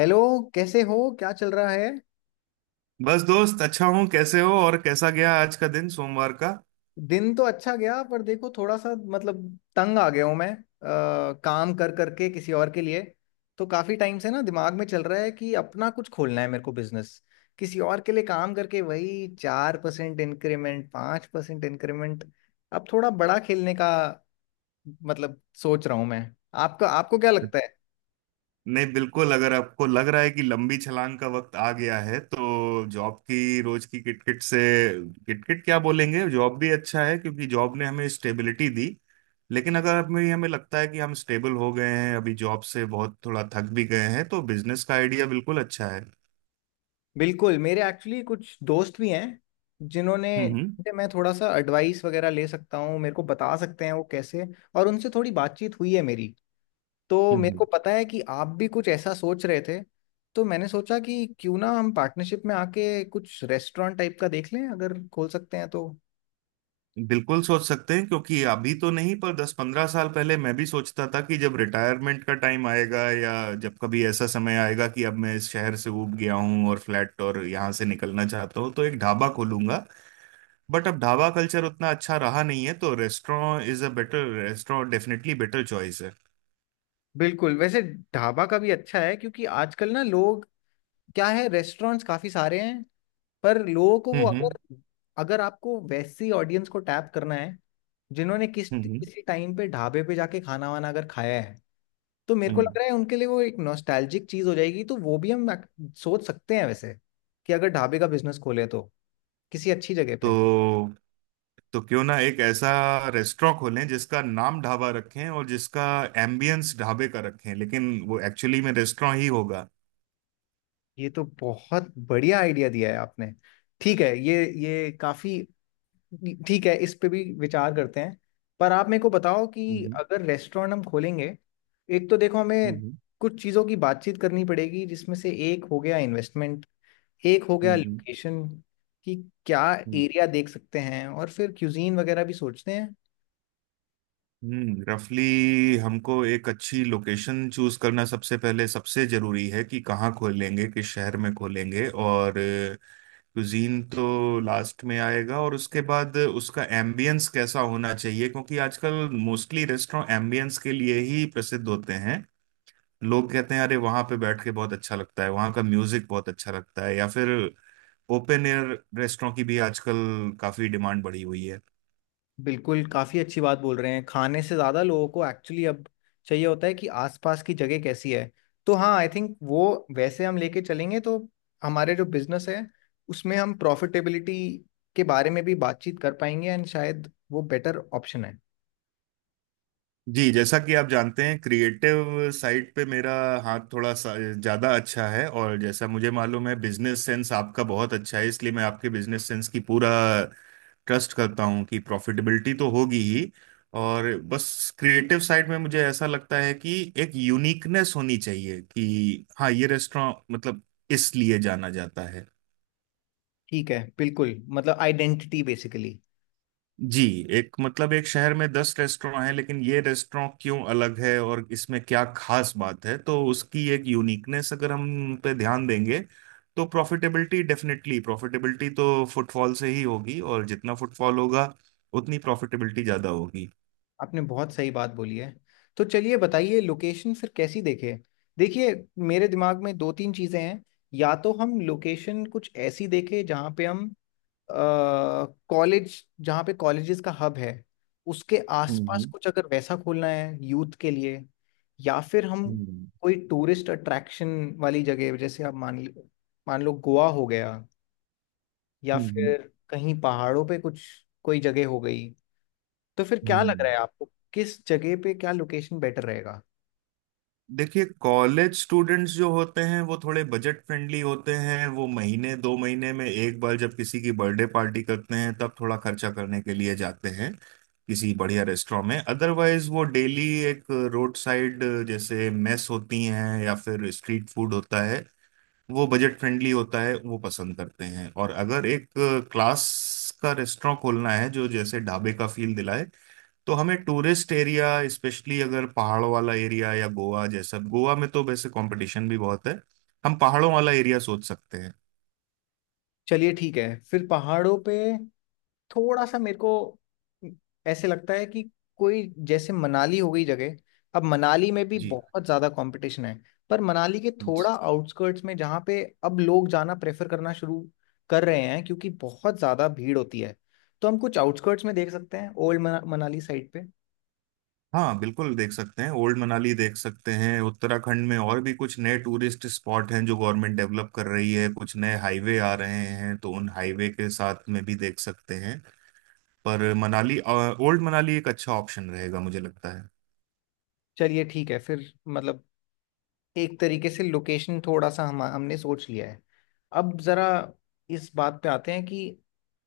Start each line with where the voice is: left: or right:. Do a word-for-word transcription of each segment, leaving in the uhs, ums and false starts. left: Hello. कैसे हो, क्या चल रहा है?
right: बस दोस्त अच्छा हूँ। कैसे हो और कैसा गया आज का दिन, सोमवार का?
left: दिन तो अच्छा गया, पर देखो, थोड़ा सा, मतलब, तंग आ गया हूँ मैं, अ, काम कर करके किसी और के लिए। तो काफी टाइम से ना दिमाग में चल रहा है कि अपना कुछ खोलना है मेरे को, बिजनेस। किसी और के लिए काम करके वही चार परसेंट इंक्रीमेंट, पाँच परसेंट इंक्रीमेंट। अब थोड़ा बड़ा खेलने का मतलब सोच रहा हूँ मैं। आपका आपको क्या लगता है?
right: नहीं, बिल्कुल। अगर आपको लग रहा है कि लंबी छलांग का वक्त आ गया है तो जॉब की रोज की किटकिट से, किटकिट क्या बोलेंगे, जॉब भी अच्छा है क्योंकि जॉब ने हमें स्टेबिलिटी दी। लेकिन अगर हमें हमें लगता है कि हम स्टेबल हो गए हैं अभी, जॉब से बहुत थोड़ा थक भी गए हैं, तो बिजनेस का आइडिया बिल्कुल अच्छा है।
left: बिल्कुल। मेरे एक्चुअली कुछ दोस्त भी हैं जिन्होंने
right: हम्म, हम्म,
left: जिनसे मैं थोड़ा सा एडवाइस वगैरह ले सकता हूँ, मेरे को बता सकते हैं वो कैसे। और उनसे थोड़ी बातचीत हुई है मेरी। तो
right: हम्म,
left: मेरे को
right: हम्म।
left: पता है कि आप भी कुछ ऐसा सोच रहे थे। तो मैंने सोचा कि क्यों ना हम पार्टनरशिप में आके कुछ रेस्टोरेंट टाइप का देख लें, अगर खोल सकते हैं तो।
right: बिल्कुल सोच सकते हैं क्योंकि अभी तो नहीं, पर दस पंद्रह साल पहले मैं भी सोचता था कि जब रिटायरमेंट का टाइम आएगा या जब कभी ऐसा समय आएगा कि अब मैं इस शहर से ऊब गया हूँ और फ्लैट और यहाँ से निकलना चाहता हूँ तो एक ढाबा खोलूंगा। बट अब ढाबा कल्चर उतना अच्छा रहा नहीं है तो restaurant is a better, restaurant definitely better choice है।
left: बिल्कुल। वैसे ढाबा का भी अच्छा है, क्योंकि आजकल ना लोग, क्या है, रेस्टोरेंट्स काफ़ी सारे हैं। पर लोगों को
right: हम्म,
left: वो,
right: हम्म,
left: अगर अगर आपको वैसी ऑडियंस को टैप करना है जिन्होंने किस
right: हम्म, हम्म,
left: किसी टाइम पे ढाबे पे जाके खाना वाना अगर खाया है, तो मेरे को
right: हम्म।
left: लग रहा है उनके लिए वो एक नॉस्टैल्जिक चीज हो जाएगी। तो वो भी हम ac- सोच सकते हैं, वैसे, कि अगर ढाबे का बिजनेस खोले तो किसी अच्छी जगह
right: तो
left: पे।
right: तो क्यों ना एक ऐसा रेस्टोरेंट खोलें जिसका नाम ढाबा रखें और जिसका एम्बियंस ढाबे का रखें, लेकिन वो एक्चुअली में रेस्टोरेंट ही होगा।
left: ये तो बहुत बढ़िया आइडिया दिया है आपने। ठीक है, ये ये काफी, ठीक है, इस पे भी विचार करते हैं। पर आप मेरे को बताओ कि
right: हम्म,
left: अगर रेस्टोरेंट हम खोलेंगे, एक तो देखो हमें कुछ चीज़ों की बातचीत करनी पड़ेगी, जिसमें से एक हो गया इन्वेस्टमेंट, एक हो गया
right: हम्म।
left: लोकेशन कि क्या एरिया देख सकते हैं, और फिर क्यूजीन वगैरह भी सोचते हैं।
right: हम्म, रफली हमको एक अच्छी लोकेशन चूज करना सबसे पहले सबसे जरूरी है कि कहाँ खोलेंगे, किस शहर में खोलेंगे, और कुजीन तो लास्ट में आएगा। और उसके बाद उसका एम्बियंस कैसा होना चाहिए, क्योंकि आजकल मोस्टली रेस्टोरेंट एम्बियंस के लिए ही प्रसिद्ध होते हैं। लोग कहते हैं, अरे वहां पे बैठ के बहुत अच्छा लगता है, वहां का म्यूजिक बहुत अच्छा लगता है, या फिर ओपन एयर रेस्टोरेंट की भी आजकल काफी डिमांड बढ़ी हुई है।
left: बिल्कुल, काफ़ी अच्छी बात बोल रहे हैं। खाने से ज़्यादा लोगों को एक्चुअली अब चाहिए होता है कि आसपास की जगह कैसी है। तो हाँ, आई थिंक वो वैसे हम लेके चलेंगे तो हमारे जो बिजनेस है उसमें हम प्रॉफिटेबिलिटी के बारे में भी बातचीत कर पाएंगे, एंड शायद वो बेटर ऑप्शन है।
right: जी, जैसा कि आप जानते हैं क्रिएटिव साइड पे मेरा हाथ थोड़ा सा ज़्यादा अच्छा है, और जैसा मुझे मालूम है बिजनेस सेंस आपका बहुत अच्छा है, इसलिए मैं आपके बिजनेस सेंस की पूरा ट्रस्ट करता हूँ कि प्रॉफिटेबिलिटी तो होगी ही। और बस क्रिएटिव साइड में मुझे ऐसा लगता है कि एक यूनिकनेस होनी चाहिए कि हाँ, ये रेस्टोरेंट मतलब इसलिए जाना जाता है।
left: ठीक है, बिल्कुल, मतलब आइडेंटिटी बेसिकली।
right: जी। एक मतलब एक शहर में दस रेस्टोरेंट हैं, लेकिन ये रेस्टोरेंट क्यों अलग है और इसमें क्या खास बात है, तो उसकी एक यूनिकनेस अगर हम पे ध्यान देंगे तो प्रॉफिटेबिलिटी डेफिनेटली, प्रॉफिटेबिलिटी तो फुटफॉल से ही होगी, और जितना फुटफॉल होगा उतनी प्रॉफिटेबिलिटी ज्यादा होगी।
left: आपने बहुत सही बात बोली है। तो चलिए बताइए, लोकेशन फिर कैसी देखे। देखिए, मेरे दिमाग में दो तीन चीज़ें हैं। या तो हम लोकेशन कुछ ऐसी देखें जहाँ पे हम कॉलेज जहाँ पे कॉलेजेस का हब है उसके
right: हम्म,
left: आसपास
right: हम्म,
left: कुछ, अगर वैसा खोलना है यूथ के लिए। या फिर हम
right: हम्म,
left: कोई टूरिस्ट अट्रैक्शन वाली जगह, जैसे आप मान लो मान लो गोवा हो गया, या
right: हम्म,
left: फिर कहीं पहाड़ों पे कुछ कोई जगह हो गई। तो फिर क्या लग रहा
right: हम्म।
left: है आपको, किस जगह पे क्या लोकेशन बेटर रहेगा?
right: देखिए, कॉलेज स्टूडेंट्स जो होते हैं वो थोड़े बजट फ्रेंडली होते हैं। वो महीने दो महीने में एक बार जब किसी की बर्थडे पार्टी करते हैं तब थोड़ा खर्चा करने के लिए जाते हैं किसी बढ़िया रेस्टोरेंट में। अदरवाइज वो डेली एक रोड साइड, जैसे मेस होती हैं या फिर स्ट्रीट फूड होता है, वो बजट फ्रेंडली होता है, वो पसंद करते हैं। और अगर एक क्लास का रेस्टोरेंट खोलना है जो जैसे ढाबे का फील दिलाए, तो हमें टूरिस्ट एरिया, स्पेशली अगर पहाड़ों वाला एरिया या गोवा जैसा, गोवा में तो वैसे कंपटीशन भी बहुत है, हम पहाड़ों वाला एरिया सोच सकते हैं।
left: चलिए ठीक है, फिर पहाड़ों पे थोड़ा सा मेरे को ऐसे लगता है कि कोई, जैसे मनाली हो गई जगह। अब मनाली में भी
right: जी।
left: बहुत ज्यादा कंपटीशन है। पर मनाली के थोड़ा आउटस्कर्ट्स में जहाँ पे अब लोग जाना प्रेफर करना शुरू कर रहे हैं, क्योंकि बहुत ज्यादा भीड़ होती है। तो हम कुछ आउटस्कर्ट्स में देख सकते हैं, ओल्ड मना, मनाली साइड पे।
right: हाँ, बिल्कुल देख सकते हैं। ओल्ड मनाली देख सकते हैं। उत्तराखंड में और भी कुछ नए टूरिस्ट स्पॉट हैं जो गवर्नमेंट डेवलप कर रही है, कुछ नए हाईवे आ रहे हैं, तो उन हाईवे के साथ में भी देख सकते हैं। पर मनाली, ओल्ड मनाली एक अच्छा ऑप्शन रहेगा मुझे लगता है।
left: चलिए ठीक है, फिर मतलब एक तरीके से लोकेशन थोड़ा सा हम हमने सोच लिया है। अब जरा इस बात पे आते हैं कि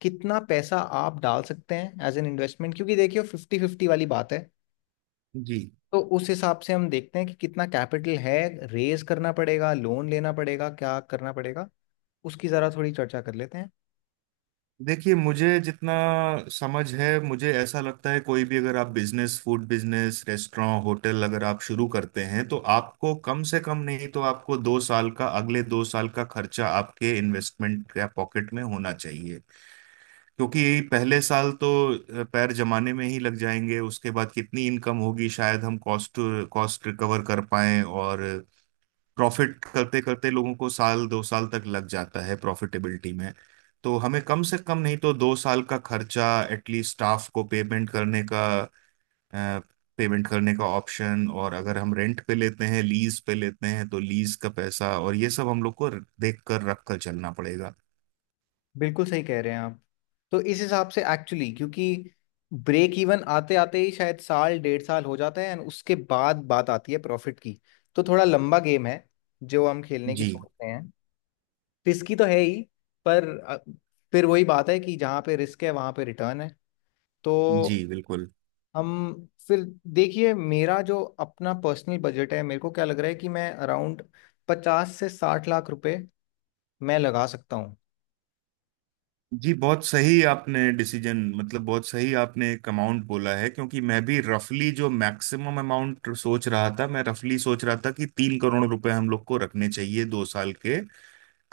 left: कितना पैसा आप डाल सकते हैं एज एन इन्वेस्टमेंट, क्योंकि देखिए फिफ्टी फिफ्टी वाली बात है।
right: जी।
left: तो उस हिसाब से हम देखते हैं कि कितना कैपिटल है, रेज करना पड़ेगा, लोन लेना पड़ेगा, क्या करना पड़ेगा, उसकी ज़रा थोड़ी चर्चा कर लेते हैं।
right: देखिए, मुझे जितना समझ है मुझे ऐसा लगता है कोई भी अगर आप business, food business, restaurant, hotel अगर आप शुरू करते हैं तो आपको कम से कम नहीं तो आपको दो साल का, अगले दो साल का खर्चा आपके इन्वेस्टमेंट या पॉकेट में होना चाहिए। क्योंकि पहले साल तो अ, पैर जमाने में ही लग जाएंगे। उसके बाद कितनी इनकम होगी, शायद हम कॉस्ट कॉस्ट रिकवर कर पाएं, और प्रॉफिट करते करते लोगों को साल दो साल तक लग जाता है प्रॉफिटेबिलिटी में। तो हमें कम से कम नहीं तो दो साल का खर्चा, एटलीस्ट स्टाफ को पेमेंट करने का पेमेंट करने का ऑप्शन, और अगर हम रेंट पे लेते हैं लीज पे लेते हैं तो लीज का पैसा, और ये सब हम लोग को देख कर रख कर चलना पड़ेगा।
left: बिल्कुल सही कह रहे हैं आप। तो इस हिसाब से एक्चुअली, क्योंकि ब्रेक इवन आते आते ही शायद साल डेढ़ साल हो जाता है, एंड उसके बाद बात आती है प्रॉफिट की। तो थोड़ा लंबा गेम है जो हम खेलने की
right: जी।
left: सोच रहे हैं। रिस्की तो है ही, पर अ, फिर वही बात है कि जहाँ पे रिस्क है वहाँ पे रिटर्न है। तो
right: जी, बिल्कुल।
left: हम फिर, देखिए मेरा जो अपना पर्सनल बजट है, मेरे को क्या लग रहा है कि मैं अराउंड पचास से साठ लाख रुपए मैं लगा सकता हूँ।
right: जी, बहुत सही आपने डिसीजन, मतलब बहुत सही आपने एक अमाउंट बोला है, क्योंकि मैं भी रफली जो मैक्सिमम अमाउंट सोच रहा था, मैं रफली सोच रहा था कि तीन करोड़ रुपए हम लोग को रखने चाहिए दो साल के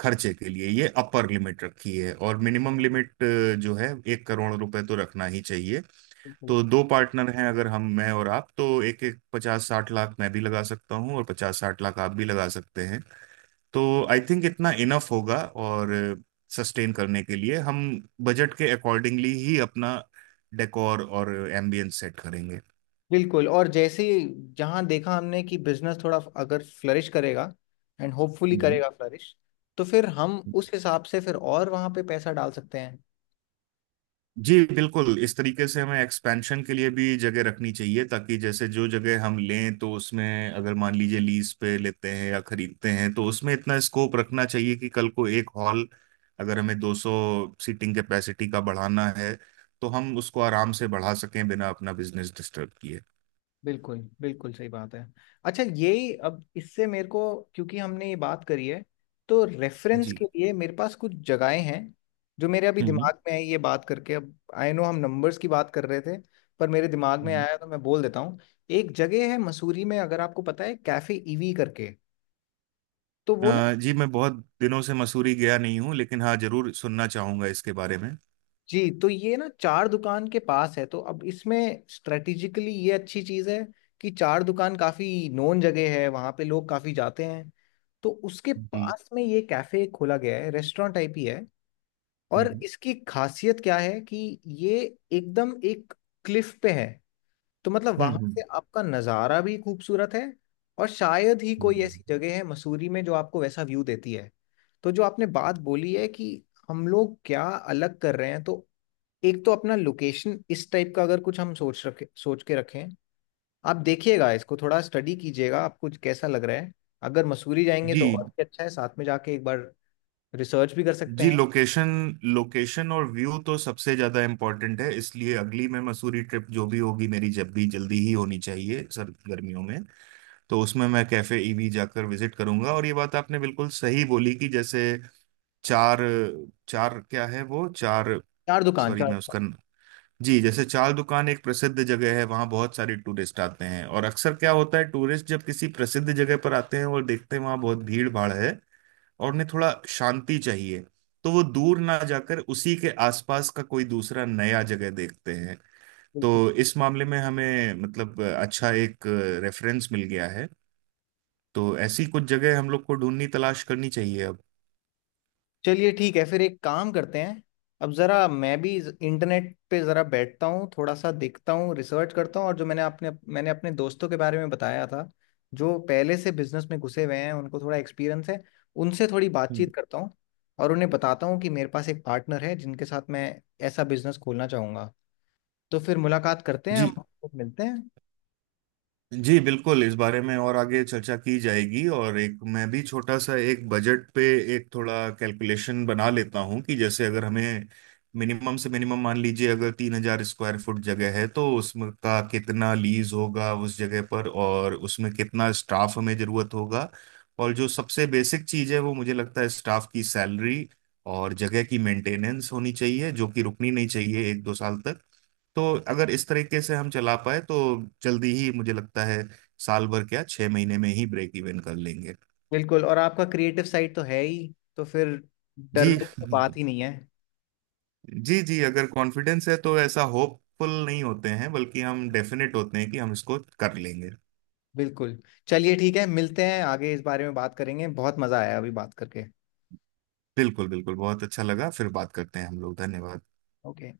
right: खर्चे के लिए, ये अपर लिमिट रखी है। और मिनिमम लिमिट जो है, एक करोड़ रुपए तो रखना ही चाहिए।
left: बिल्कुल,
right: तो दो पार्टनर हैं अगर हम, मैं और आप, तो एक एक पचास साठ लाख मैं भी लगा सकता हूँ और पचास साठ लाख आप भी लगा सकते हैं, तो आई थिंक इतना इनफ होगा। और सस्टेन करने के लिए हम बजट के अकॉर्डिंगली ही अपना डेकोर और एम्बियंस सेट करेंगे।
left: बिल्कुल। और जैसे ही जहाँ देखा हमने कि बिजनेस थोड़ा अगर फ्लरिश करेगा, एंड होपफुली
right: हम्म।
left: करेगा फ्लरिश, तो फिर हम उस हिसाब से फिर और वहाँ पे पैसा डाल सकते हैं।
right: जी, बिल्कुल। इस तरीके से हमें एक्सपेंशन के लिए भी जगह रखनी चाहिए, ताकि जैसे जो जगह हम लें तो उसमें अगर मान लीजिए लीज पे लेते हैं या खरीदते हैं, तो उसमें इतना स्कोप रखना चाहिए कि कल को एक हॉल अगर हमें दो सौ सीटिंग कैपेसिटी का बढ़ाना है तो हम उसको आराम से बढ़ा सकें बिना अपना बिजनेस डिस्टर्ब किए।
left: बिल्कुल, बिल्कुल सही बात है। अच्छा, यही अब इससे मेरे को, क्योंकि हमने ये बात करी है, तो रेफरेंस
right: जी।
left: के लिए मेरे पास कुछ जगहें हैं जो मेरे अभी दिमाग में है। ये बात करके, अब आई नो हम नंबर्स की बात कर रहे थे, पर मेरे दिमाग में
right: हम्म।
left: आया तो मैं बोल देता हूँ। एक जगह है मसूरी में, अगर आपको पता है, कैफे ईवी करके। तो वो ना,
right: अ, जी, मैं बहुत दिनों से मसूरी गया नहीं हूँ, लेकिन हाँ जरूर सुनना चाहूंगा इसके बारे में।
left: जी, तो ये ना चार दुकान के पास है। तो अब इसमें स्ट्रेटेजिकली ये अच्छी चीज़ है कि चार दुकान काफ़ी नोन जगह है, वहाँ पे लोग काफ़ी जाते हैं। तो उसके
right: जी।
left: पास में ये कैफ़े खोला गया है, रेस्टोरेंट टाइप ही है। और
right: हम्म,
left: इसकी खासियत क्या है कि ये एकदम एक क्लिफ पे है। तो मतलब
right: हम्म,
left: वहाँ
right: हम्म,
left: से आपका नज़ारा भी खूबसूरत है। और शायद ही कोई ऐसी
right: हम्म।
left: जगह है मसूरी में जो आपको वैसा व्यू देती है। तो जो आपने बात बोली है कि हम लोग क्या अलग कर रहे हैं, तो एक तो अपना लोकेशन इस टाइप का अगर कुछ हम सोच रखे सोच के रखें। आप देखिएगा इसको, थोड़ा स्टडी कीजिएगा आपको कैसा लग रहा है। अगर मसूरी जाएंगे
right: जी।
left: तो और भी अच्छा है, साथ में जाके एक बार रिसर्च भी कर सकते
right: जी,
left: हैं।
right: लोकेशन, लोकेशन और व्यू तो सबसे ज्यादा इम्पोर्टेंट है, इसलिए अगली मैं मसूरी ट्रिप जो भी होगी मेरी, जब भी, जल्दी ही होनी चाहिए सर गर्मियों में, तो उसमें मैं कैफे ईवी जाकर विजिट करूंगा। और ये बात आपने बिल्कुल सही बोली कि जैसे चार, चार क्या है वो, चार,
left: चार दुकान,
right: सॉरी
left: चार
right: मैं
left: दुकान।
right: उसका, जी, जैसे चाल दुकान एक प्रसिद्ध जगह है, वहाँ बहुत सारे टूरिस्ट आते हैं। और अक्सर क्या होता है, टूरिस्ट जब किसी प्रसिद्ध जगह पर आते हैं और देखते हैं वहाँ बहुत भीड़ भाड़ है और उन्हें थोड़ा शांति चाहिए, तो वो दूर ना जाकर उसी के आसपास का कोई दूसरा नया जगह देखते हैं।
left: बिल्कुल।
right: तो इस मामले में हमें, मतलब अच्छा एक रेफरेंस मिल गया है, तो ऐसी कुछ जगह हम लोग को ढूंढनी, तलाश करनी चाहिए अब।
left: चलिए ठीक है फिर, एक काम करते हैं। अब ज़रा मैं भी ज- इंटरनेट पे ज़रा बैठता हूँ, थोड़ा सा देखता हूँ, रिसर्च करता हूँ। और जो मैंने अपने मैंने अपने दोस्तों के बारे में बताया था जो पहले से बिजनेस में घुसे हुए हैं, उनको थोड़ा एक्सपीरियंस है, उनसे थोड़ी
right: हम्म।
left: बातचीत करता हूँ। और उन्हें बताता हूँ कि मेरे पास एक पार्टनर है जिनके साथ मैं ऐसा बिजनेस खोलना चाहूँगा। तो फिर मुलाकात करते हैं, हम
right: जी।
left: आपको मिलते हैं।
right: जी, बिल्कुल। इस बारे में और आगे चर्चा की जाएगी। और एक मैं भी छोटा सा एक बजट पे, एक थोड़ा कैलकुलेशन बना लेता हूँ, कि जैसे अगर हमें मिनिमम से मिनिमम, मान लीजिए अगर तीन हजार स्क्वायर फुट जगह है, तो उसमें का कितना लीज होगा उस जगह पर, और उसमें कितना स्टाफ हमें जरूरत होगा। और जो सबसे बेसिक चीज़ है वो मुझे लगता है स्टाफ की सैलरी और जगह की मेंटेनेंस होनी चाहिए, जो कि रुकनी नहीं चाहिए एक दो साल तक। तो अगर इस तरीके से हम चला पाए तो जल्दी ही मुझे लगता है साल भर क्या, छह महीने में ही ब्रेक इवन कर लेंगे।
left: बिल्कुल, और आपका क्रिएटिव साइड तो है ही, तो फिर
right: जी।
left: डरने की तो बात ही नहीं है।
right: जी, जी। अगर कॉन्फिडेंस है तो ऐसा होपफुल नहीं होते हैं, बल्कि हम डेफिनेट होते हैं कि हम इसको कर लेंगे।
left: बिल्कुल। चलिए ठीक है, मिलते हैं आगे इस बारे में बात करेंगे। बहुत मजा आया अभी बात करके।
right: बिल्कुल, बिल्कुल, बहुत अच्छा लगा। फिर बात करते हैं हम लोग। धन्यवाद।
left: ओके।